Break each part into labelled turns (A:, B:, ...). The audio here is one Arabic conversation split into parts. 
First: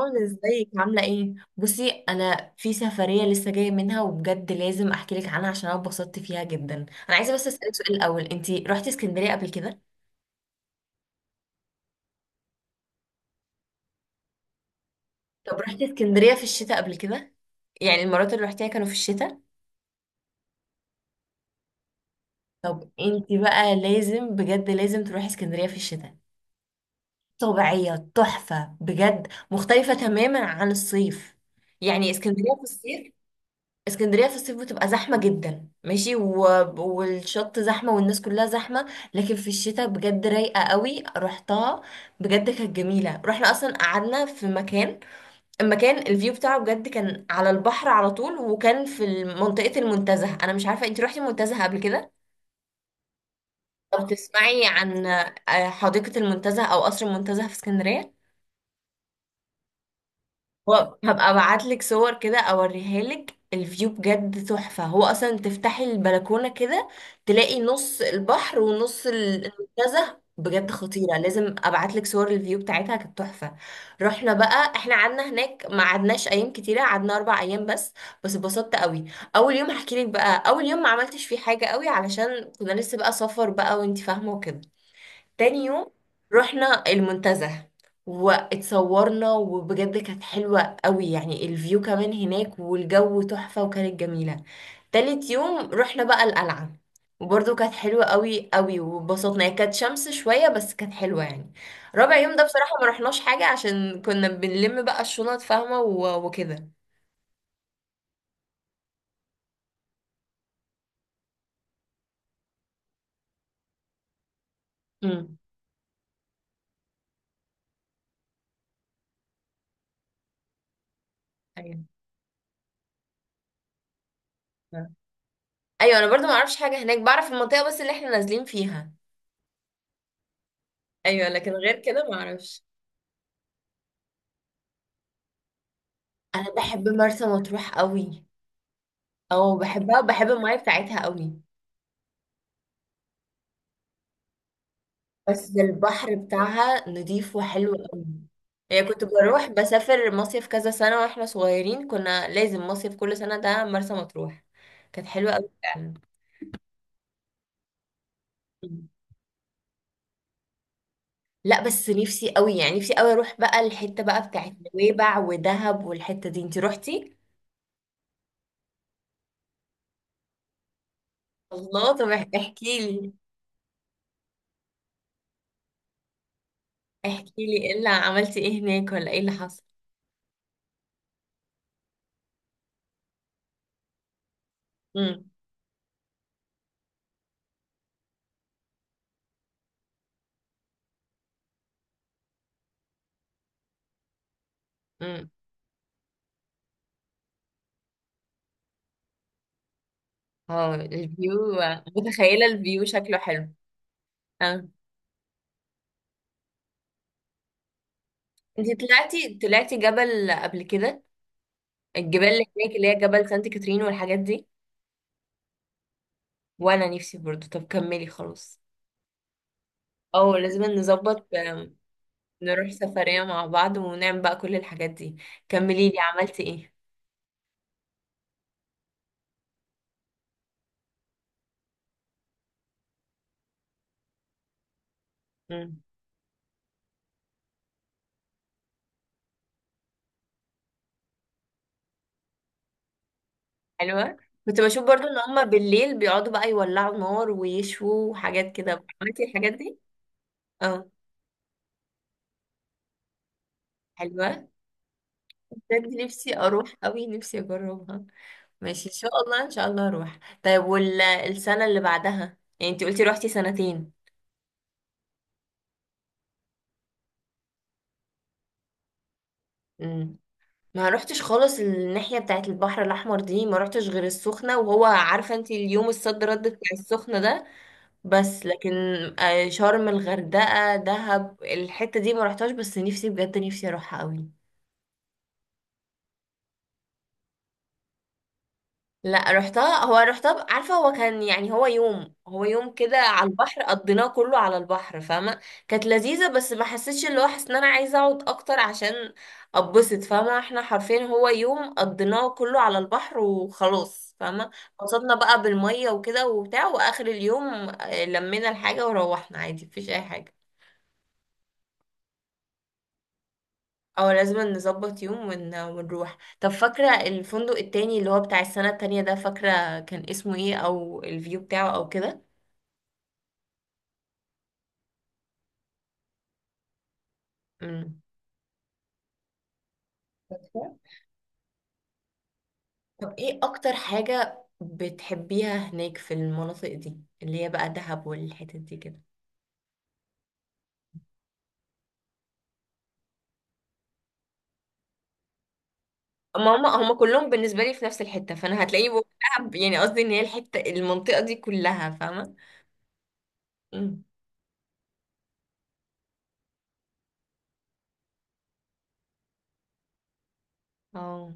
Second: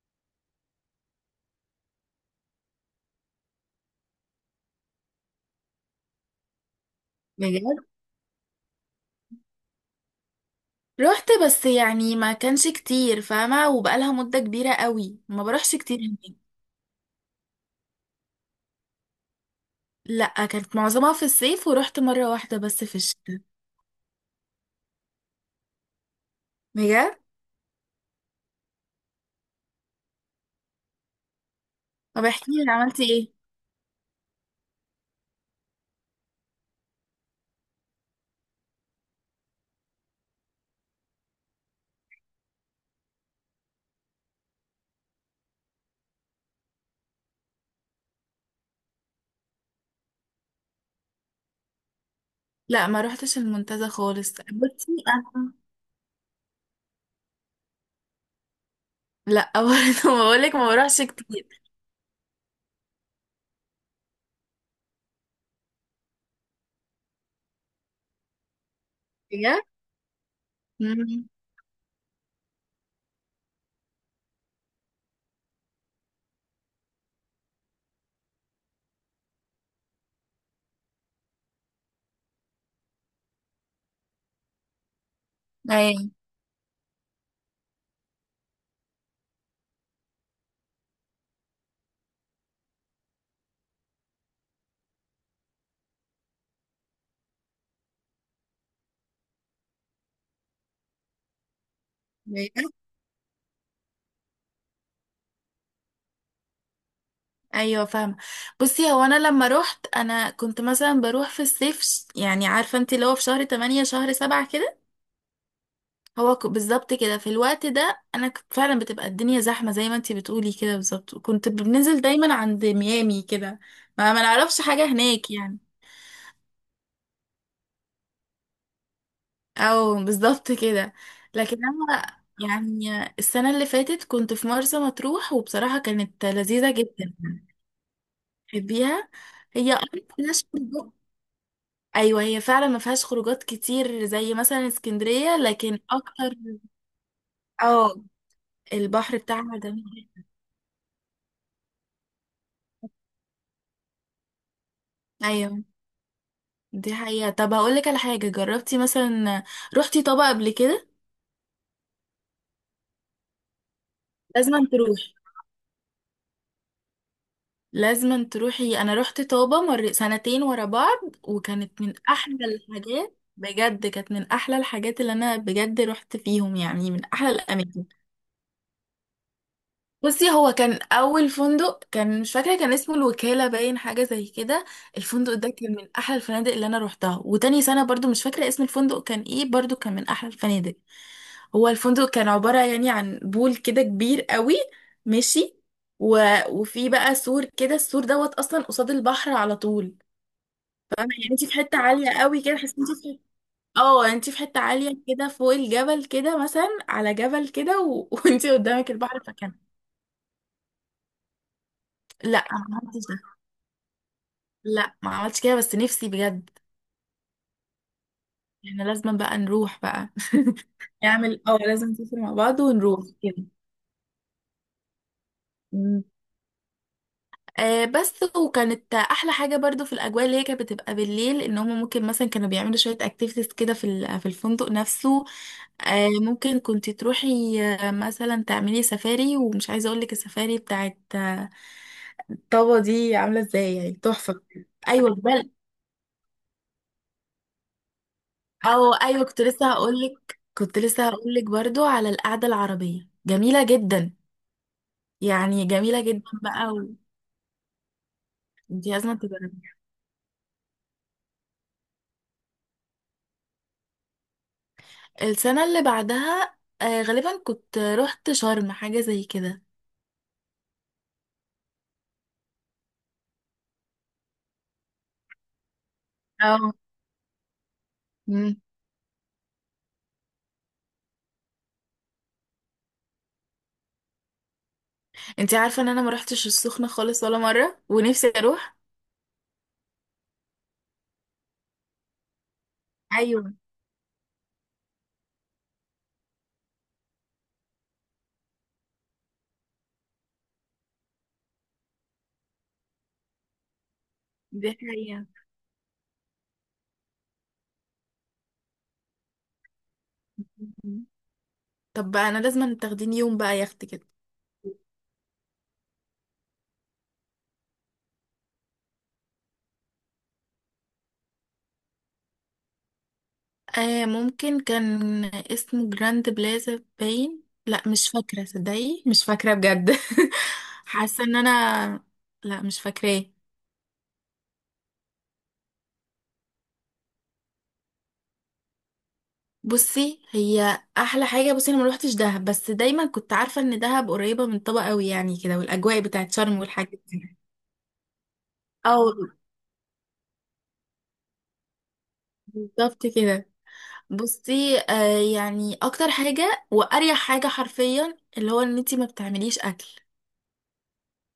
A: رنا، ازيك عاملة ايه؟ بصي، انا في سفرية لسه جاية منها، وبجد لازم احكي لك عنها عشان انا اتبسطت فيها جدا. انا عايزة بس اسألك
B: بجد.
A: سؤال الاول، انتي رحتي اسكندرية قبل كده؟
B: رحت بس يعني ما كانش كتير فاهمة، وبقالها مدة كبيرة قوي ما
A: طب
B: بروحش
A: رحتي
B: كتير
A: اسكندرية
B: هناك.
A: في الشتاء قبل كده؟ يعني المرات اللي رحتيها كانوا في الشتاء؟
B: لا، كانت معظمها في الصيف ورحت مرة واحدة بس
A: طب
B: في
A: انتي
B: الشتاء.
A: بقى لازم، بجد لازم تروحي اسكندرية في الشتاء.
B: بجد.
A: طبيعية، تحفة، بجد مختلفة تماما عن الصيف. يعني
B: طب احكي
A: اسكندرية في
B: لي عملتي
A: الصيف.
B: ايه.
A: اسكندرية في الصيف بتبقى زحمة جدا، ماشي، والشط زحمة والناس كلها زحمة. لكن في الشتاء بجد رايقة قوي، رحتها، بجد كانت جميلة. رحنا أصلا قعدنا في مكان، المكان الفيو بتاعه بجد كان على البحر على طول، وكان في منطقة المنتزه. أنا مش عارفة انتي روحتي المنتزه قبل كده،
B: لا، ما روحتش المنتزه
A: أو
B: خالص.
A: تسمعي
B: بصي
A: عن
B: انا،
A: حديقة المنتزه أو قصر المنتزه في اسكندرية.
B: لا برضه بقولك ما
A: هو
B: بروحش
A: هبقى
B: كتير.
A: ابعت لك صور كده اوريها لك، الفيو بجد تحفة. هو اصلا تفتحي البلكونة كده تلاقي نص البحر ونص
B: بجد.
A: المنتزه، بجد خطيرة.
B: مم.
A: لازم ابعت لك صور الفيو بتاعتها، كانت تحفة. رحنا بقى، احنا قعدنا هناك ما قعدناش ايام كتيرة، قعدنا 4 ايام بس. بس اتبسطت قوي. اول يوم هحكي لك بقى، اول يوم ما عملتش فيه حاجة قوي علشان كنا لسه بقى سفر بقى، وانت فاهمة وكده. تاني يوم
B: ايوه.
A: رحنا المنتزه، واتصورنا وبجد كانت حلوة قوي، يعني الفيو كمان هناك والجو تحفة وكانت جميلة. تالت يوم رحنا بقى القلعة، وبرضه كانت حلوة قوي قوي، وبسطنا. هي كانت شمس شوية بس كانت حلوة يعني. رابع يوم ده
B: بجد؟
A: بصراحة ما رحناش حاجة عشان كنا بنلم بقى الشنط، فاهمة، وكده.
B: ايوه فاهمه. بصي هو انا لما روحت انا كنت مثلا بروح في الصيف، يعني عارفه انت اللي هو في شهر 8 شهر 7 كده.
A: امم.
B: بالظبط كده في الوقت ده انا كنت فعلا بتبقى الدنيا زحمه، زي ما انتي بتقولي كده بالظبط. كنت
A: ايوه.
B: بننزل دايما عند ميامي كده. ما نعرفش حاجه هناك يعني.
A: ايوه، انا برضه ما اعرفش حاجة هناك، بعرف المنطقة بس اللي احنا نازلين فيها.
B: او بالظبط كده.
A: ايوه، لكن
B: لكن
A: غير كده ما
B: انا
A: اعرفش.
B: يعني السنه اللي فاتت كنت في مرسى مطروح وبصراحه كانت
A: انا
B: لذيذه
A: بحب
B: جدا.
A: مرسى مطروح قوي.
B: تحبيها؟
A: او،
B: هي
A: بحبها وبحب
B: مفيهاش
A: المايه
B: خروجات.
A: بتاعتها قوي.
B: ايوه هي فعلا ما فيهاش خروجات كتير زي مثلا اسكندريه،
A: بس
B: لكن
A: البحر
B: اكتر.
A: بتاعها نضيف وحلو
B: اه.
A: قوي. يعني كنت
B: البحر
A: بروح
B: بتاعها جميل.
A: بسافر مصيف كذا سنة واحنا صغيرين، كنا لازم مصيف كل سنة، ده مرسى مطروح. كانت حلوة قوي
B: ايوه.
A: فعلا.
B: دي حقيقة. طب هقول لك على حاجة، جربتي
A: مم.
B: مثلا رحتي طابة قبل كده؟
A: لا، بس نفسي قوي، يعني نفسي قوي اروح بقى الحتة بقى بتاعت
B: لازم تروح
A: نويبع ودهب، والحتة دي انتي روحتي؟
B: لازم تروحي. انا رحت طابة مر سنتين ورا بعض، وكانت من
A: الله، طب
B: احلى
A: احكي لي،
B: الحاجات. بجد كانت من احلى الحاجات اللي انا بجد رحت فيهم، يعني من احلى
A: احكي لي ايه
B: الاماكن.
A: اللي عملتي، ايه هناك، ولا ايه اللي حصل.
B: بصي هو كان اول فندق، كان مش فاكرة، كان اسمه الوكالة باين حاجة زي كده. الفندق ده كان من احلى الفنادق اللي انا روحتها. وتاني سنة برضو مش فاكرة اسم الفندق كان ايه، برضو كان من احلى الفنادق. هو الفندق كان عبارة يعني عن بول كده كبير قوي.
A: امم.
B: ماشي. و... وفي بقى سور كده، السور دوت اصلا قصاد البحر على طول.
A: اه،
B: فاهمة يعني انت
A: الفيو.
B: في حتة عالية قوي
A: متخيلة
B: كده، تحسي
A: الفيو
B: انت
A: شكله
B: في،
A: حلو.
B: اه يعني انت في حتة
A: اه،
B: عالية كده فوق الجبل كده، مثلا على جبل كده وانت
A: انت
B: قدامك البحر
A: طلعتي
B: فكان.
A: طلعتي جبل قبل كده، الجبال اللي
B: لا
A: هناك
B: ما
A: اللي هي
B: عملتش ده.
A: جبل سانت كاترين والحاجات دي؟
B: لا ما عملتش كده، بس نفسي بجد.
A: وانا نفسي برضو. طب كملي خلاص.
B: احنا لازم بقى نروح بقى.
A: اه لازم نظبط
B: نعمل، اه لازم نسافر مع بعض
A: نروح
B: ونروح
A: سفرية مع بعض ونعمل بقى كل الحاجات دي. كملي لي
B: كده.
A: عملتي ايه.
B: آه بس، وكانت احلى حاجه برضو في الاجواء اللي هي كانت بتبقى بالليل، ان هم ممكن مثلا كانوا بيعملوا شويه اكتيفيتيز كده في الفندق نفسه.
A: مم.
B: آه ممكن كنت تروحي، مثلا تعملي سفاري. ومش عايزه اقول لك السفاري بتاعت طابا دي عامله ازاي، يعني
A: حلوة.
B: تحفه.
A: كنت بشوف برضو
B: ايوه
A: ان هما
B: بل
A: بالليل بيقعدوا بقى يولعوا نار ويشووا وحاجات كده،
B: او
A: عملتي
B: ايوه، كنت
A: الحاجات
B: لسه
A: دي؟
B: هقول لك،
A: اه.
B: برضو على القعده العربيه جميله جدا.
A: حلوة.
B: يعني
A: بجد
B: جميله جدا
A: نفسي
B: بقى
A: اروح قوي، نفسي اجربها.
B: انت
A: ماشي، ان شاء
B: لازم
A: الله ان شاء
B: تجربيها.
A: الله اروح. طيب والسنه اللي بعدها، يعني انت قلتي روحتي سنتين.
B: السنة اللي بعدها غالبا كنت رحت شرم حاجة زي كده.
A: امم. ما روحتش خالص الناحيه بتاعت البحر الاحمر دي، ما روحتش غير السخنه، وهو عارفه انت اليوم الصد رد
B: اه.
A: بتاع السخنه ده. بس
B: مم.
A: لكن شرم، الغردقه، دهب، الحته دي ما روحتهاش، بس نفسي بجد نفسي اروحها قوي.
B: انتي عارفة ان انا ما رحتش السخنة خالص ولا مرة، ونفسي اروح.
A: لا، رحتها. هو رحتها عارفة، هو كان يعني، هو يوم كده على
B: ايوه
A: البحر قضيناه كله على البحر، فاهمة. كانت لذيذة، بس ما حسيتش اللي هو حاسة ان انا عايزة اقعد اكتر عشان اتبسط، فاهمة؟ احنا حرفيا هو يوم قضيناه كله على البحر وخلاص، فاهمة.
B: دي
A: انبسطنا
B: حقيقة.
A: بقى بالمية وكده وبتاع، واخر اليوم لمينا الحاجة وروحنا عادي، مفيش اي حاجة.
B: مم. طب بقى انا لازم تاخديني يوم بقى يخت كده.
A: او لازم نظبط يوم ونروح. طب فاكرة الفندق التاني اللي هو بتاع السنة التانية ده، فاكرة كان اسمه ايه او الفيو بتاعه او كده؟
B: آه ممكن كان اسمه جراند بلازا باين، لا
A: مم.
B: مش فاكرة، صدقي مش فاكرة بجد
A: فاكرة؟
B: حاسة ان انا لا مش
A: طب
B: فاكراه.
A: ايه اكتر حاجة بتحبيها هناك في المناطق دي، اللي هي بقى دهب والحتت دي كده؟
B: بصي هي احلى حاجه بصي انا ما روحتش دهب، بس دايما كنت عارفه ان دهب قريبه من طبق قوي يعني كده، والاجواء بتاعت
A: ما
B: شرم
A: هم
B: والحاجات
A: كلهم
B: دي.
A: بالنسبة لي في نفس الحتة، فانا هتلاقيني بقول
B: او
A: دهب، يعني قصدي ان هي الحتة، المنطقة دي كلها، فاهمة.
B: بالظبط كده.
A: مم.
B: بصي، يعني اكتر حاجه واريح حاجه حرفيا اللي هو ان انتي ما بتعمليش اكل.
A: اه.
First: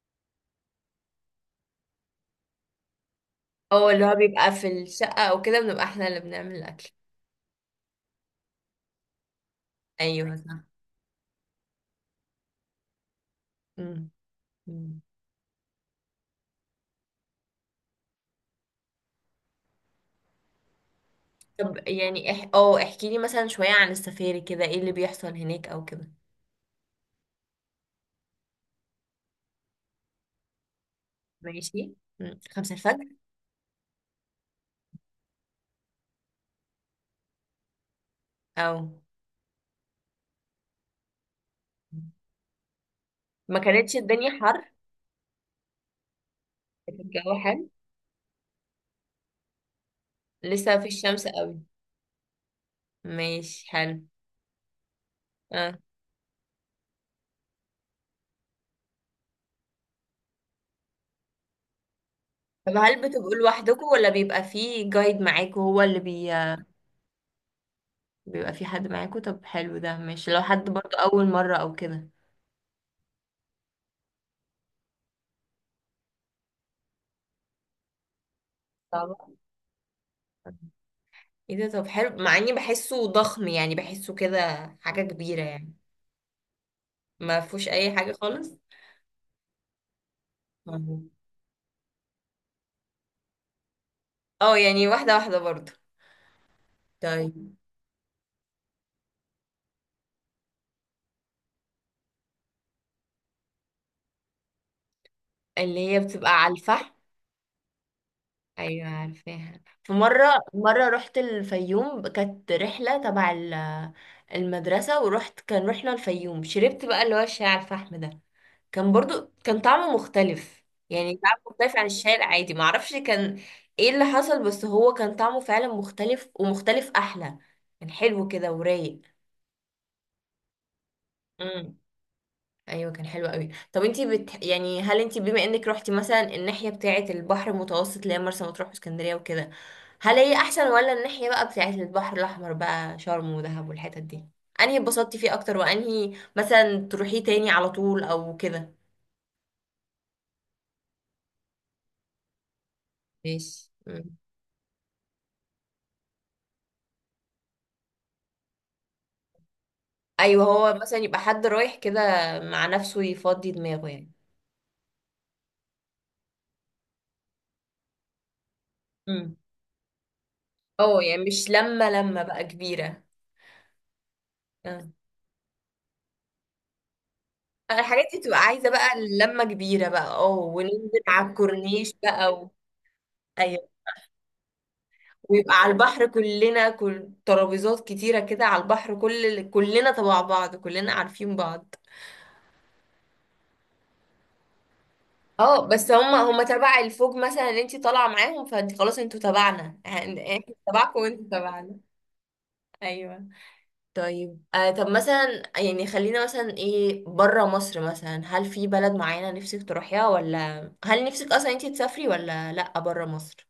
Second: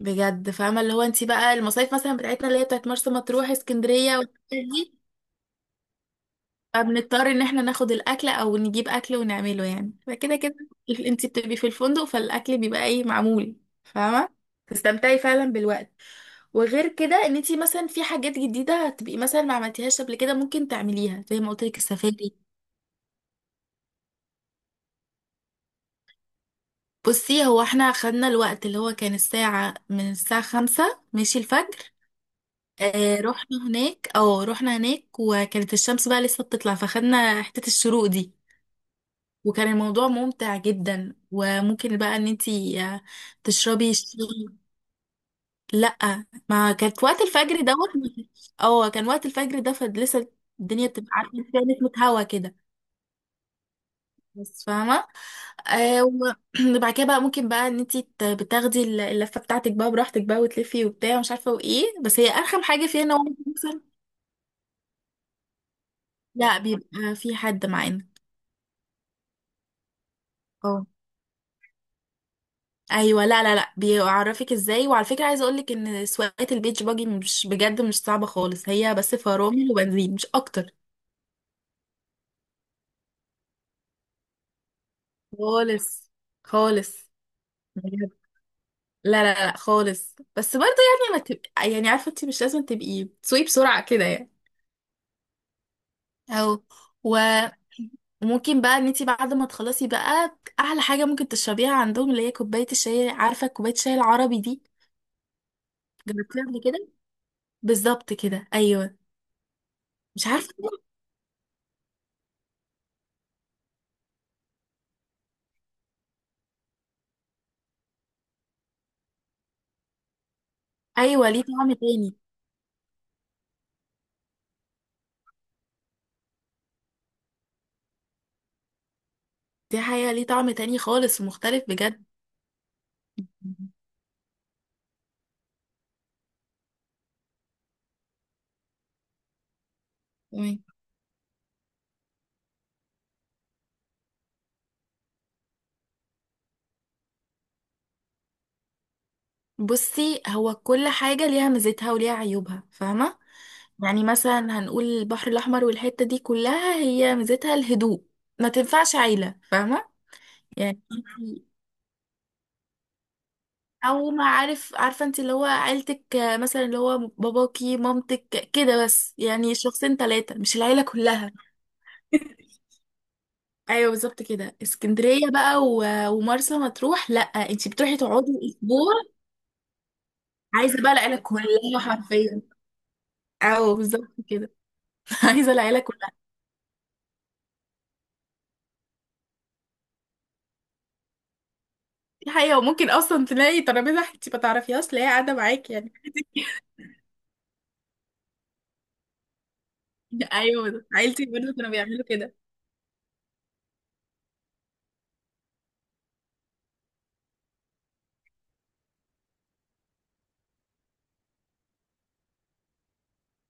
B: بجد فاهمه، اللي هو انتي بقى المصايف مثلا بتاعتنا اللي هي بتاعت مرسى مطروح،
A: اه، اللي هو
B: اسكندريه،
A: بيبقى
B: والحاجات
A: في
B: دي،
A: الشقة او كده بنبقى احنا اللي بنعمل الاكل.
B: فبنضطر ان احنا ناخد الاكل او نجيب اكل ونعمله يعني،
A: ايوه
B: فكده كده
A: صح.
B: انت بتبقي في الفندق فالاكل بيبقى ايه، معمول.
A: مم.
B: فاهمه،
A: مم.
B: تستمتعي فعلا بالوقت. وغير كده ان انت مثلا في حاجات جديده هتبقي مثلا ما عملتيهاش قبل كده، ممكن تعمليها زي ما قلت لك،
A: طب يعني
B: السفاري.
A: اح... اه احكي لي مثلا شوية عن السفاري كده، ايه اللي بيحصل هناك او كده؟
B: بصي هو احنا خدنا الوقت اللي هو كان الساعة، من الساعة خمسة ماشي،
A: ماشي.
B: الفجر.
A: مم. 5 الفجر.
B: اه رحنا هناك، وكانت الشمس بقى لسه بتطلع، فخدنا حتة الشروق دي.
A: او،
B: وكان الموضوع ممتع جدا. وممكن بقى ان انتي
A: ما
B: تشربي
A: كانتش
B: الشاي.
A: الدنيا حر؟
B: لا ما كانت، وقت
A: الجو
B: الفجر
A: حلو.
B: دوت. اه كان وقت الفجر ده فلسه
A: لسه في
B: الدنيا بتبقى
A: الشمس
B: عارفه إن
A: قوي.
B: فيها نسمه هوا كده،
A: ماشي، حلو.
B: بس فاهمه.
A: اه،
B: آه و- وبعد كده بقى، ممكن بقى ان انتي بتاخدي اللفه بتاعتك بقى براحتك بقى، وتلفي وبتاع ومش عارفه وايه، بس هي ارخم
A: طب
B: حاجه
A: هل
B: فيها ان هو
A: بتبقوا
B: مثلا،
A: لوحدكم ولا بيبقى فيه جايد معاكوا هو اللي
B: لا بيبقى في حد معانا.
A: بيبقى فيه حد معاكوا. طب حلو ده، ماشي لو حد
B: اه.
A: برضه أول مرة أو كده.
B: ايوه. لا، بيعرفك ازاي. وعلى فكره، عايزه اقولك ان سواقه البيتش باجي مش، بجد مش صعبه خالص، هي بس
A: طبعا.
B: فرامل وبنزين مش اكتر.
A: ايه ده، طب حلو، مع اني بحسه ضخم، يعني بحسه كده، حاجة كبيرة يعني.
B: خالص خالص.
A: ما فيهوش اي
B: بجد.
A: حاجة خالص.
B: لا لا لا خالص، بس برضه
A: مم.
B: يعني ما تبقى، يعني عارفه انت مش لازم تبقي تسوقي بسرعه كده يعني.
A: اه يعني واحدة واحدة برضه.
B: او
A: طيب.
B: وممكن بقى ان انت بعد ما تخلصي بقى، احلى حاجه ممكن تشربيها عندهم اللي هي كوبايه الشاي، عارفه كوبايه الشاي العربي دي،
A: اللي هي بتبقى
B: جربتيها
A: على
B: قبل كده؟
A: الفحم.
B: بالظبط كده،
A: ايوه
B: ايوه.
A: عارفاها، في
B: مش عارفه.
A: مره رحت الفيوم، كانت رحله تبع المدرسه، كان رحنا الفيوم، شربت بقى اللي هو الشاي على الفحم ده. كان برضو كان طعمه مختلف، يعني
B: ايوه،
A: طعمه
B: ليه طعم
A: مختلف عن
B: تاني.
A: الشاي العادي، معرفش كان ايه اللي حصل، بس هو كان طعمه فعلا مختلف، ومختلف احلى، كان حلو كده ورايق.
B: دي حقيقة، ليه طعم تاني خالص ومختلف بجد.
A: ايوه كان حلو قوي. طب انتي يعني هل انتي، بما انك روحتي مثلا الناحيه بتاعه البحر المتوسط اللي هي مرسى مطروح واسكندريه وكده، هل هي
B: تمام.
A: احسن ولا الناحيه بقى بتاعه البحر الاحمر بقى شرم ودهب والحتت دي، انهي اتبسطتي فيه اكتر وانهي مثلا تروحيه تاني على طول او كده؟
B: بصي هو كل حاجة ليها ميزتها وليها عيوبها، فاهمة.
A: ماشي.
B: يعني
A: مم.
B: مثلا هنقول البحر الأحمر والحتة دي كلها، هي ميزتها الهدوء، ما تنفعش عيلة، فاهمة.
A: ايوه هو
B: يعني
A: مثلا يبقى حد
B: انتي-
A: رايح كده مع نفسه يفضي دماغه
B: أو
A: يعني.
B: ما عارف، عارفة انت اللي هو عيلتك مثلا اللي هو باباكي مامتك كده، بس
A: امم.
B: يعني شخصين تلاتة، مش العيلة
A: اه يعني
B: كلها.
A: مش لما بقى كبيره
B: أيوه بالظبط كده. اسكندرية بقى ومرسى مطروح لأ، انت بتروحي
A: الحاجات دي
B: تقعدي
A: بتبقى عايزة بقى
B: أسبوع،
A: لمة كبيرة بقى، اه،
B: عايزه بقى
A: وننزل
B: العيله
A: على
B: كلها
A: الكورنيش بقى
B: حرفيا.
A: ايوه،
B: او بالظبط كده عايزه
A: ويبقى على
B: العيله
A: البحر
B: كلها.
A: كلنا، كل ترابيزات كتيرة كده على البحر، كلنا تبع بعض، كلنا عارفين بعض.
B: دي حقيقه، وممكن اصلا تلاقي ترابيزه انت ما تعرفيهاش تلاقيها قاعده
A: اه
B: معاك
A: بس
B: يعني.
A: هما تبع الفوج مثلا اللي انتي طالعة معاهم، فانت خلاص انتوا تبعنا يعني، احنا
B: ايوه ده.
A: تبعكم وانتوا
B: عيلتي برضه كانوا
A: تبعنا.
B: بيعملوا كده.
A: ايوه. طيب طب مثلا، يعني خلينا مثلا، ايه بره مصر مثلا، هل في بلد معينة نفسك تروحيها، ولا هل نفسك اصلا انتي تسافري ولا لا بره مصر؟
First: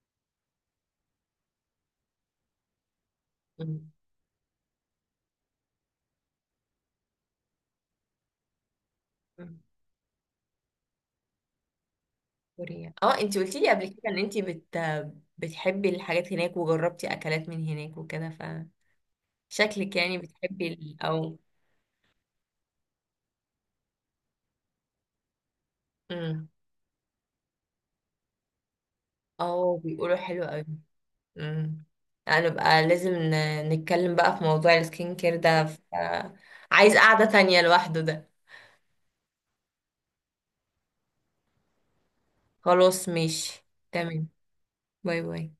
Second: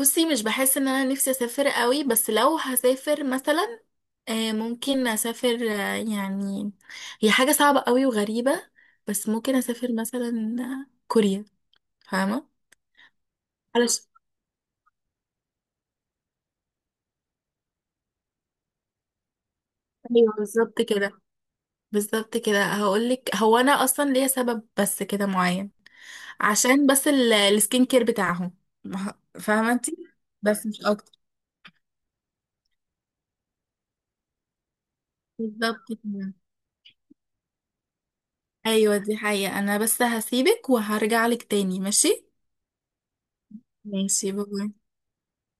B: بصي مش بحس ان انا نفسي اسافر قوي، بس لو هسافر مثلا ممكن اسافر، يعني هي حاجه صعبه قوي وغريبه، بس ممكن اسافر مثلا كوريا. فاهمه.
A: كوريا، اه، انتي قلتي لي قبل كده
B: علشان
A: ان انتي بتحبي الحاجات هناك، وجربتي اكلات من هناك وكده، فشكلك يعني
B: ايوه
A: بتحبي
B: بالظبط كده.
A: او.
B: بالظبط كده هقولك، هو انا اصلا ليا سبب بس كده معين.
A: امم.
B: عشان بس السكين كير بتاعهم، فاهمة
A: اه،
B: انت.
A: بيقولوا حلو قوي.
B: بس مش اكتر.
A: امم. انا بقى لازم نتكلم بقى في موضوع السكين كير ده
B: بالظبط كده.
A: عايز قعدة تانية لوحده ده.
B: ايوه دي حقيقة. انا بس هسيبك وهرجع لك تاني، ماشي.
A: خلاص ماشي. تمام.
B: ماشي باي.
A: باي باي.